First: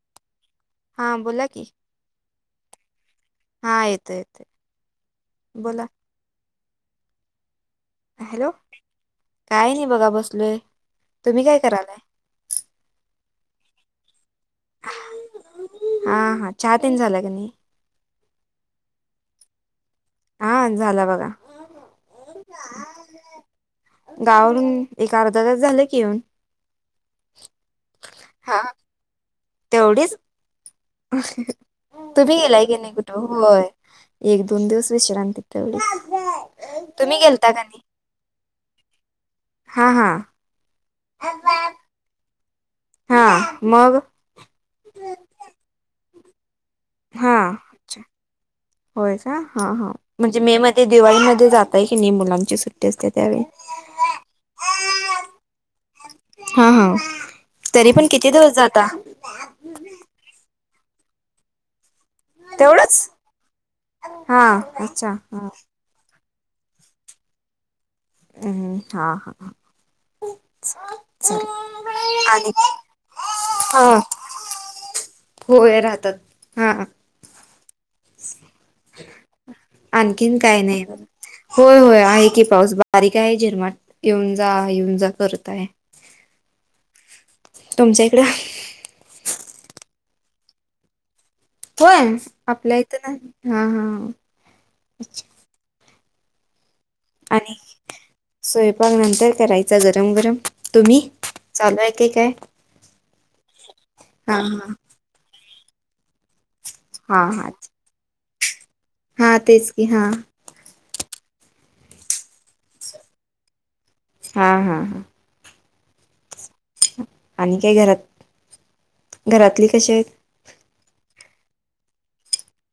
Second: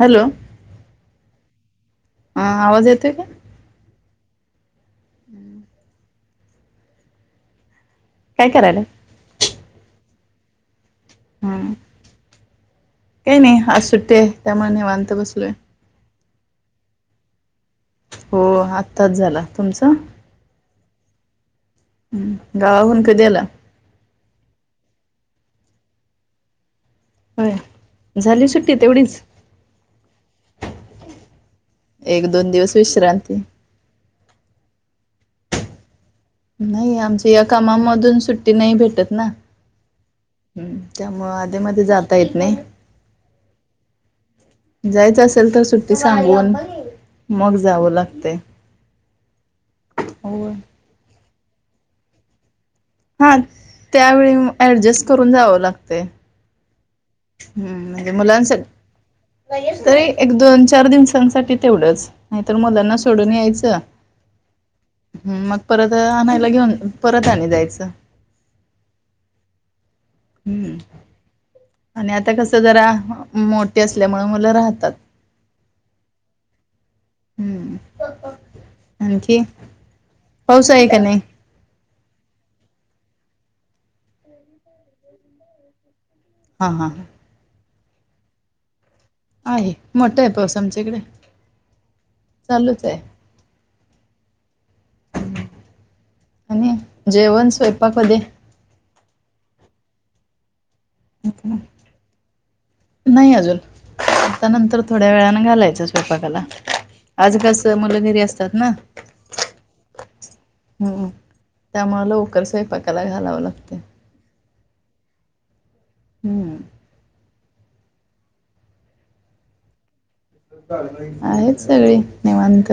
Hello हा बोला की हा आवाज येतोय का? हा येतो येतो बोला काय हॅलो करायला काय नाही बघा बसलोय तुम्ही हा काय करालय? काही नाही आज सुट्टी आहे त्यामुळे नाही निवांत बसलोय. हा हा चहा तीन झालं का नाही? हो आत्ताच झाला तुमचं? हा झाला बघा हम्म गावाहून कधी आला? गावावरून एक अर्धा तास झालं की येऊन होय झाली हा सुट्टी तेवढीच? एक तुम्ही दोन गेलाय दिवस का नाही कुठं विश्रांती होय एक दोन दिवस विश्रांती तेवढी नाही आमच्या या कामामधून सुट्टी नाही भेटत ना? हा हा हम त्यामुळे आधी मध्ये जाता येत नाही. हा मग? जायच असेल तर, सुट्टी सांगून हा, मग जावं अच्छा लागते होय का? हा हा, म्हणजे हो मे ते दिवाळीमध्ये जातय की नाही, मुलांची सुट हा, त्यावेळी ऍडजस्ट करून जावं लागतय. हा हा, तरी पण किती दिवस मुलांसाठी जाता? तरी, एक दोन-चार दिवसांसाठी तेवढंच. नाहीतर मुलांना तेवढंच सोडून यायचं, हा अच्छा हा मग परत आणायला घेऊन, परत आण जायचं हम्, हा. हम्म हा. आणि आता कसं जरा, मोठी हा असल्यामुळे मुलं राहतात. होय, राहतात. हा. हम्म आणखी आणखीन काय पाऊस नाही आहे ब का होय, होय, आहे की पाऊस, बारीक आहे, झिरमाट, येऊन जा, येऊन जा, करत आहे. हा, हा. तुमच्या इकडं? आहे, मोठा आहे, पाऊस आमच्याकडे. होय? आपल्या इथं नाही, हा हा. आणि, जेवण आणि स्वयंपाक कधी? स्वयंपाक नंतर करायचा, गरम-गरम, तुम्ही? चालू आहे की काय नाही अजून, हा आता हा नंतर थोड्या वेळाने घालायचं स्वयंपाकाला, हा आज हा कसं मुलं घरी असतात ना. हा तेच की, हा. हम्म, त्यामुळे लवकर स्वयंपाकाला घालावं लागतय. हा. हा. हा. हम्म! आणि काय? घरात घरातले कसे आहेत? आहेत सगळी निवांत,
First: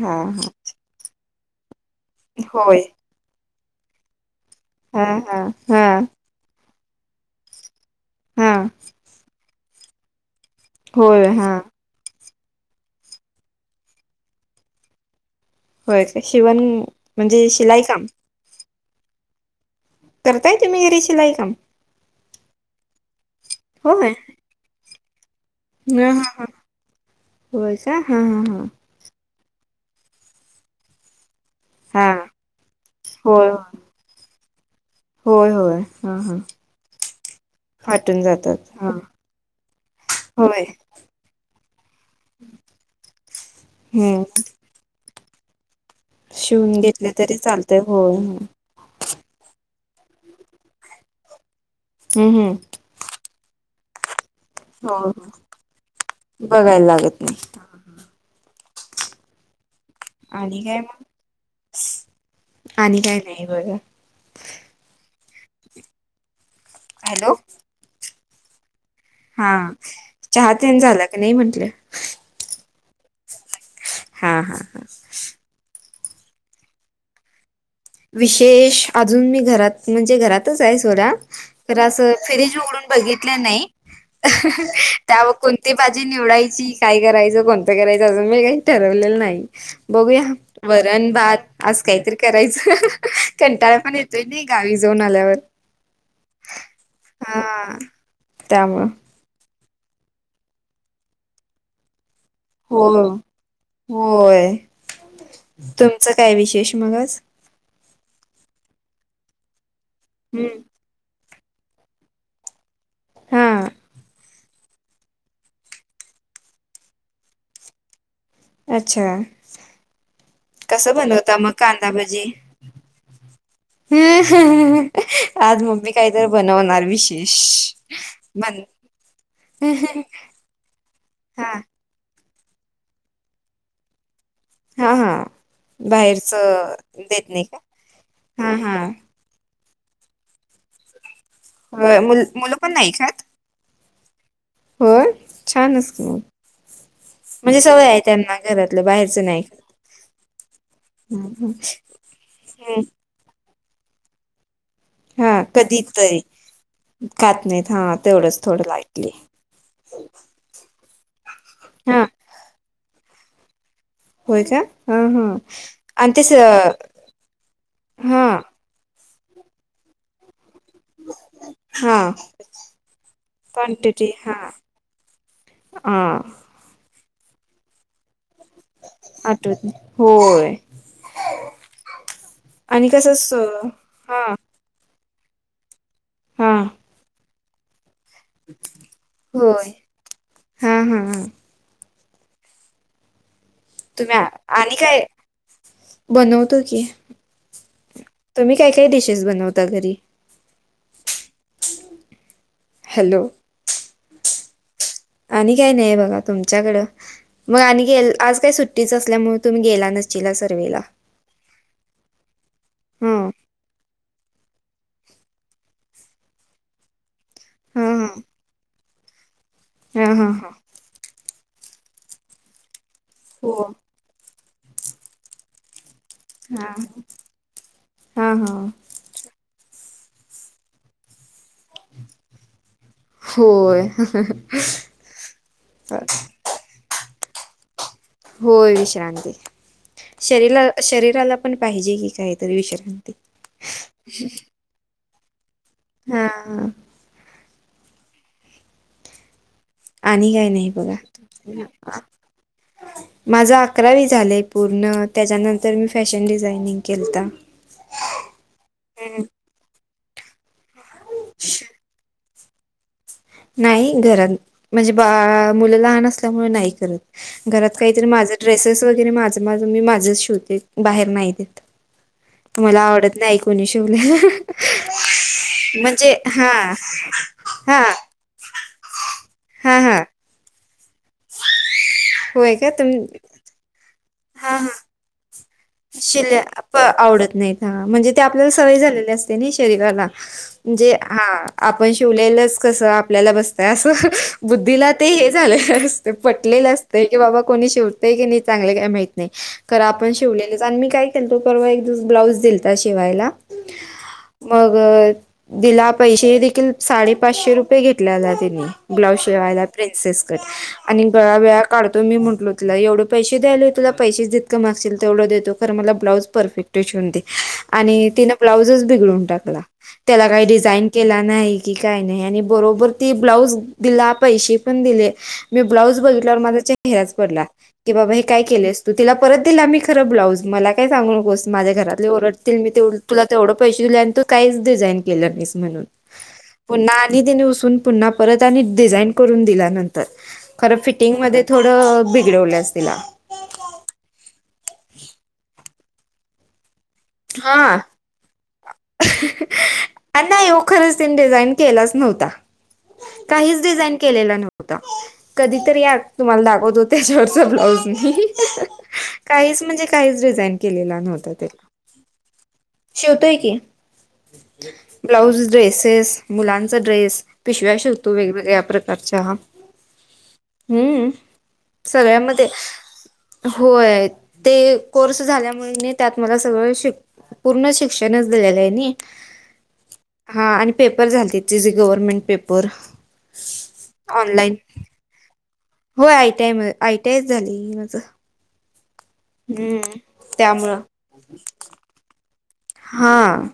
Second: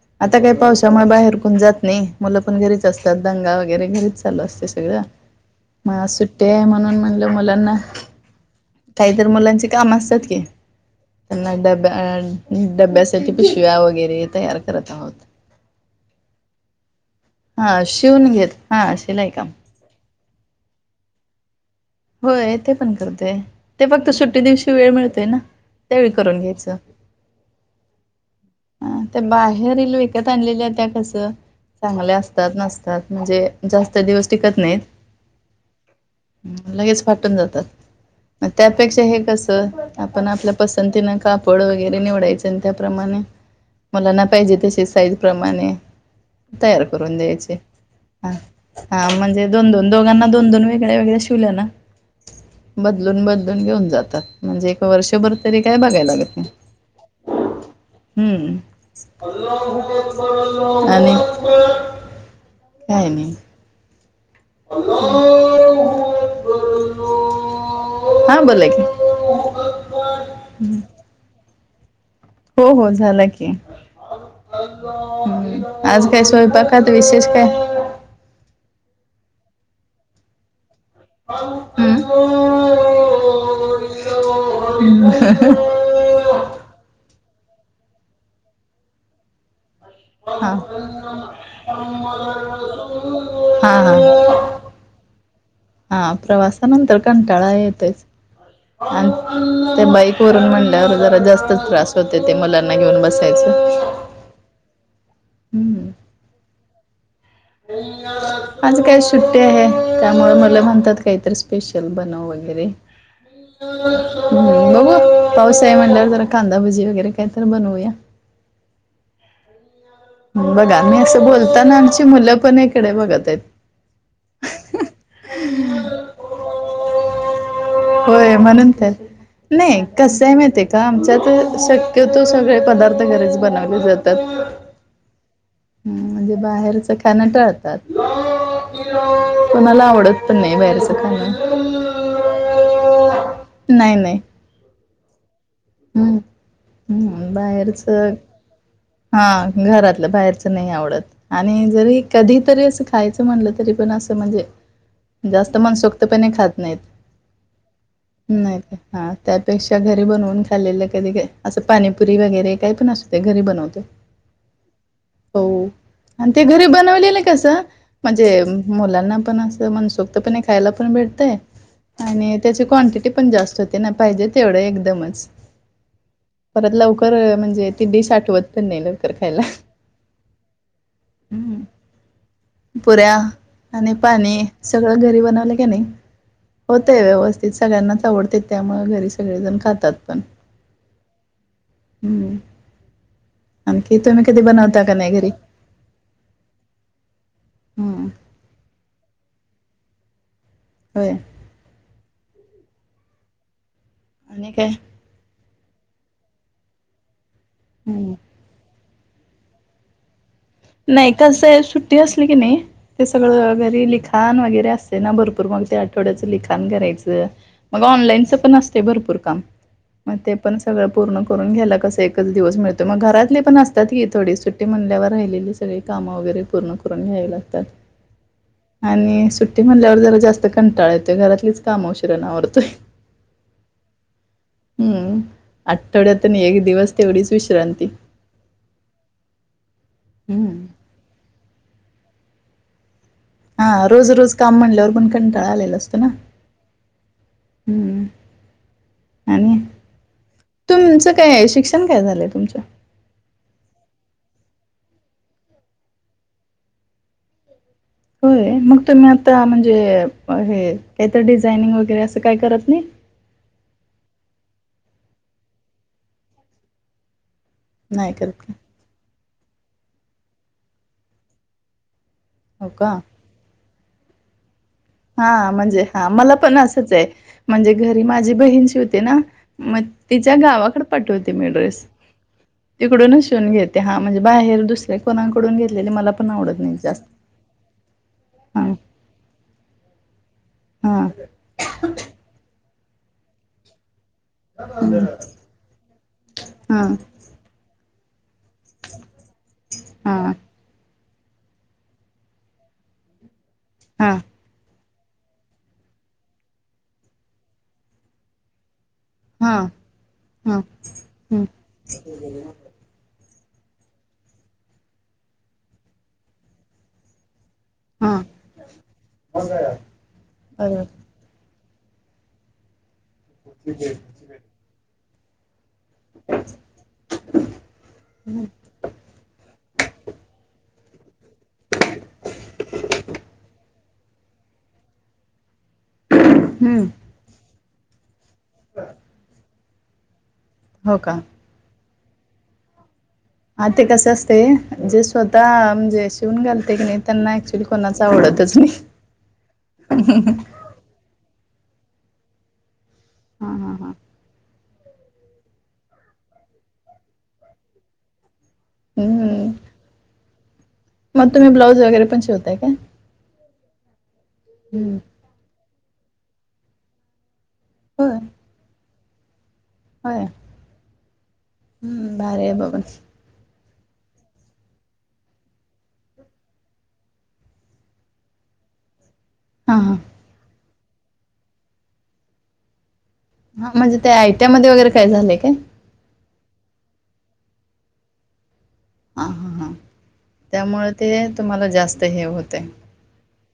हा आता हा काय पावसामुळे बाहेर कोन जात नाही मुलं पण होय घरीच असतात, दंगा वगैरे घरीच चालू असते सगळं, हा हा हा मग आज सुट सुट्टी आहे, म्हणून म्हणलं मुलांना हां. काहीत मुलांची काम असतात की, होय त्यांना हा ड डब्यासाठी पिशव्या वगैरे, तयार करतात. होय काय, शिवण म्हणजे हा, शिलाई काम शिवून घेत, हा शिलाई काम. करताय तुम्ही घिरी शिलाई काम? होय ते पण करतय, ते फक्त सुट्टी दिवशी वेळ मिळतोय ना. त्यावेळी हा हा करून हा, घ्यायचं. होय काय? हा हा हा. त्या बाहेरील विकत आणलेल्या त्या कस हा चांगल्या हा असतात नसतात, म्हणजे होय जास्त दिवस टिकत नाहीत. होय, होय, हा हा. लगेच फाटून जातात, फाटून मग जातात हा त्यापेक्षा हे कसं, आपण आपल्या होय पसंतीनं का पड वगैरे निवडायच, आणि त्याप्रमाणे मुलांना हम्म पाहिजे तशी साईज प्रमाणे शिवून तयार घेतले करून तरी द्यायचे, चालतय होय हा. हम्म हा, म्हणजे दोन-दोन, दोघांना दोन-दोन वेगळ्या वेगळ्या शिवल्या ना हम् हम बदलून बदलून घेऊन जातात. म्हणजे एक हो वर्षभर तरी काय बघाय लागत नाही. बघायला लागत नाही हम्म. आणि काय मग आणि आणि काय नाही. [unintelligible] [unintelligible] हॅलो. [unintelligible] हा चहा तेन झाला का नाही म्हंटलं? हो हो झाला की. हा हा आज काय स्वयंपाकात विशेष काय? विशेष अजून मी घरात म्हणजे घरातच आहे सोडा. तर असं हम्म फ्रीज उघडून बघितलं नाही त्यावर कोणती भाजी निवडायची काय करायचं कोणतं करायचं असं मी काही ठरवलेलं नाही. बघूया हा वरण भात आज काहीतरी करायचं. हा कंटाळा हा पण येतोय ना गावी जाऊन आल्यावर. हा प्रवासानंतर कंटाळा हा येतोच त्यामुळं आणि हो [unintelligible] होय हम्म तुमचं काय विशेष मग आज? आज काय सुट्टी आहे त्यामुळे मुल हम्म म्हणतात काहीतरी स्पेशल बनव वगैरे. हा हम्म बघू पाऊस आहे म्हटल्यावर जरा कांदाभजी वगैरे काय तर बनवूया. अच्छा बघा कसं मी असं बनवता मग बोलताना आ मुलं पण इकडे बघत आहेत. ह आज मम्मी काही तर बनवणार विशेष होय म्हणून नाही कसय माहिती आहे का हा आमच्यात कि तो सगळे पदार्थ घरच बनवले जातात. हा हा बाहेरच म्हणजे देत नाही का हा हा [unintelligible] मु मुलं पण नाही खात? नाही नाही. हो छान च की मग. हम् म्हणजे बाहेरच सवय आहे त्यांना घरातलं बाहेरचं हा नाही घरातलं बाहेरच नाही आवडत खात. आणि जरी कधी तरी असं खायचं म्हणलं तरी पण असं म्हणजे हा जास्त मनसोक्तपणे खात नाहीत. हां. नाही हा त्यापेक्षा घरी बनवून खाल्लेलं कधी असं हा पाणीपुरी वगैरे काय पण असत ते घरी बनवतोय. होय का ह हा. आणि तेच आणि ते घरी बनवलेलं कसं हा म्हणजे मुलांना पण असं मनसोक्त त पण खायला पण भेटतंय हा आणि त्याची क्वांटिटी पण जास्त होते ना पाहिजे तेवढं एकदमच ह परत लवकर म्हणजे ती डीश आठवत पण नाही लवकर खायला आठवत नाही होय. हम्म, आणि कसं पुऱ्या स आणि हा पाणी. सगळं घरी बनवलं की नाही हा होतंय व्यवस्थित सगळ्यांना आवडते त्यामुळे घरी सगळेजण होय खातात पण. हा हा हा [inaudible] हम्म, आणखी तुम्ही कधी आणि बनवता का काय नाही घरी? बनवतो की, हम्म तुम्ही काय काय डिशेस बनवता घरी? हो. हॅलो! आणि काय? आणि काय नाही बघा तुमच्याकडं मग आणि हम्म आज काय सुट्ट टीच असल्यामुळे तुम्ही गेला नसिला सर्ववेला. नाही कसं सुट्टी असली की नाही ते हं. सगळं घरी लि काम वगैरे असते ना भरपूर मग ते आठवड्याचं लिखाण करायचं. मग हां, हां. ऑनलाईनच पण असते भरपूर काम मग हां, ते हां, हां. पण. सगळं पूर्ण करून घ्यायला कस एकच दिवस मिळतो मग घरातली हो. पण असतात की थोडी सुट्टी म्हणल्यावर राहिलेली. सगळी काम वगैरे पूर्ण हां. करून घ्यावे लागतात. हां, हां. आणि सुट्टी म्हणल्यावर जरा जास्त कंटाळ येतोय घरातलीच काम उशरणावरतोय. होय. हम्म आठवड्यातून एक दिवस तेवढीच विश्रांती. होय विश्रांती हम्म शरीर-शरीराला पण पाहिजे कि काही. तरी विश्रांती. हा रोज रोज काम म्हणल्यावर पण कंटाळा आलेला असतो ना. हां, हां. हम्म, आणि? आणि काय नाही बघा. तुमचं काय शिक्षण काय झालंय तुमचं? माझं अकरावी झालंय पूर्ण त्याच्यानंतर मी फॅशन डिझायनिंग केलता. होय मग तुम्ही आता म्हणजे हे काहीत डिझाईनिंग वगैरे असं काय करत नाही? नाही घरात म्हणजे बा मुलं लहान असल्यामुळे नाही करत. घरात काहीतरी नाही माझ करत का? ड्रेसेस वगैरे माझं-माझ मी माझंच शिवते बाहेर नाही देत. हो मला का? आवडत नाही कोणी शिवलेला. हा म्हणजे हा मला पण असंच आहे म्हणजे हा घरी माझी बहीण शीवते ना हा मग हा तिच्या गावाकड पाठवते मी ड्रेस, होय का तुम तिकडूनच शिऊन घेते हा म्हणजे बाहेर दुसऱ्या कोंकडून शिल्या प आवडत नाहीत ह म्हणजे ते आपल्याला हा सवय झालेली असते ना शरीराला. म्हणजे हा आपण शिवलेलंच कसं आपल्याला बसतय असं. बुद्धीला ते हा हे झालेलं असते पटलेलं असते की बाबा कोणी शिव ते की नाही चांगले काय माहत नाही खर आपण हा शिवले. कारण मी काय केलतो परवा एक दिवस ब्लाउज दिलता शिवायला. हा. मग दिला पैसे देखील साडे पाचशे रुपये घेतलेला तेनी. ब्लाउज हा शेवायला प्रिन्सेस कट हा आणि हम्म गळा-विळा काढतो मी म्हटलो तिला एवढं. पैसे द्यायला हो तुला पैसेच जितकं मांगशिल तेवढं देतो खर मला ब्लाउज परफेक्ट शिऊन दे. आणि हा तिनं ब्लाऊजच बिघडून टाकला, त्याला काही बरोबर डिझाईन केला नाही. की काय नाही आणि बरोबर ती ब्लाऊज दिला पैसे पण दिले. मी ब्लाऊज बघितलावर माझा चेहराच पडला की बाबा हे काय केलेस तू तिला परत दिला मी खरं ब्लाउज. मला काय सांगू नकोस माझ्या घरातले ओरडतील मी ते तुला तेवढं पैसे. दिल्यानंतर काहीच डिझाईन केली नाहीस म्हणून, हम्म पुन्हा पुन्हा परत आणि डिझाईन करून दिल्या नंतर खर हो का? फिटिंगमध्ये थोडं बिघडवलंस तिला हा ते कस असते जे स्वतः म्हणजे शिवून घालते की नाही त्यांना ऍक्च्युली हा कोणाच आवडतच नाही नाही हो खरंच तीने डिझाईन केलाच नव्हता हा काहीच हा हा डिझाईन केलेला नव्हता कधीतरी या तुम्हाला दाखवत हो त्याच्यावरचा ब्लाऊज मी हम्म काहीच म्हणजे काहीच डिझाईन केलेला नव्हता त्याला ब्लाउज वगैरे पण चिऊताई काय? शिवतोय की हम्म ब्लाऊज ड्रेसेस मुलांच ड्रेस पिशव्या शिवतोय होय वेगवेेगळ्या प्रकारच्या होय हम्म हम्म भारी सगळ्यामध्ये आहे बाबा होय ते कोर्स झाल्यामुळे त्यात मला सगळं शिक पूर्ण शिक्षणच दिलेलं आहे हा हा. हा आणि पेपर झालतीत जे, जे गव्हर्नमेंट पेपर हा म्हणजे त्या आयटी या ऑनलाईन. मध्ये वगैरे काय झालंय काय होय आयटीय आयटीयच झाली माझं हा हा हा हम्म त्यामुळं त्यामुळे ते तुम्हाला जास्त हे होतंय हां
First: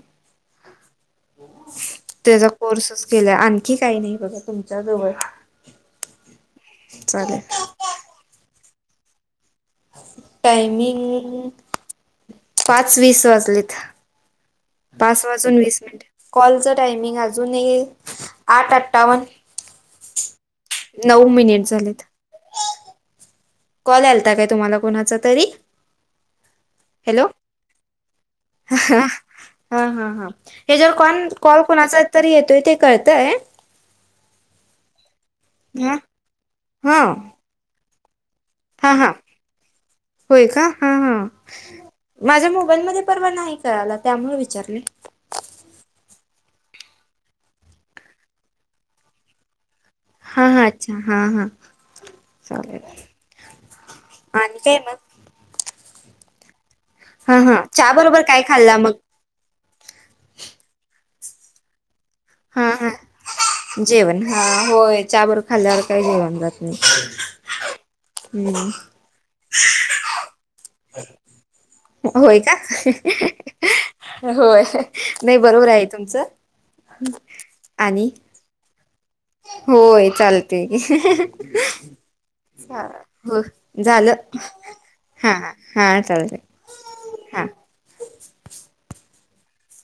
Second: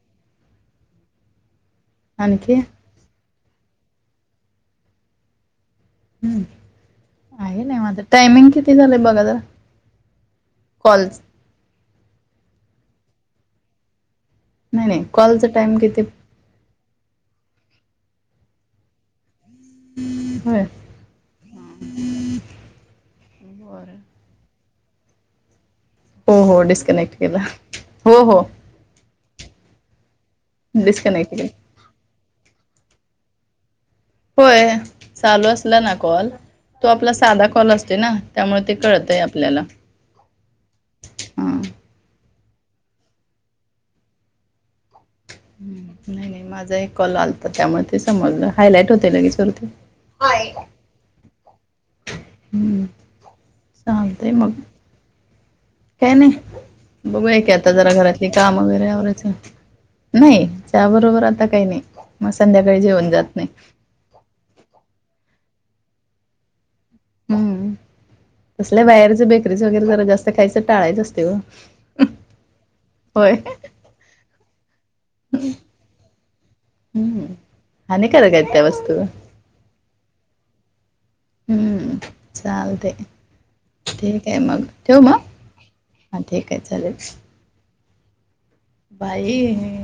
त्याचा आणखी कोर्सच केला आणखी काही नाही बघा तुमच्या जवळ हम्म चालेल आहे निवांत टायमिंग किती झालंय बघा जरा टायमिंग कॉलच पाच वीस वाजलेत नाही नाही पाच कॉलचं वाजून टाइम वीस किती मिनिट कॉलच टायमिंग अजून येईल आठ, अठ्ठावन्न [unintelligible] नऊ मिनिट झालेत बरं. कॉल यायलता काय तुम्हाला कोणाचा तरी हो, हो डिस्कनेक्ट केला हो, हो ह हा, हा, हा हे ज्या वर कॉण डिस्कनेक्ट केला कॉल कोणाचा तरी येतोय ते कळतंय होय चालू असला ना हा कॉल तो हा आपला साधा कॉल असते ना त्यामुळे ते हा हा कळतय आपल्याला होय का हा, हा माझ्या मोबाईलमध्ये परवा नाही करायला त्यामुळे विचारले नाही, नाही माझा एक कॉल आलता त्यामुळे ते समजलं हायलाईट होते लगेच वरती हा, हा अच्छा हा, हा चालेल हम्म. चालतंय मग बाकी काय मग काय नाही हा बघूय की हा आता चहा जरा बरोबर घरातली काय काम खाल्ला वगैरे मग आवरायचं नाही त्याबरोबर आता काही, नाही मग हा संध्याकाळी हा जेवन जात नाही जेवण हा होय चाहा बरोबर खाल्ल्यावर काही जेवण जात नाही हम् हम्म तसल्या बाहेरच बेकरीच वगैरे जरा जास्त खायचं टाळायचं असते हो होय का होय होय नाही बरोबर आहे तुमचं आणि हानिकारक आहे त्या वस्तू होय चालतय की हम्म चालतय झालं ठीक आहे मग ठेवू मग हा हा हा चालतंय ठीक [unintelligible] हा बाई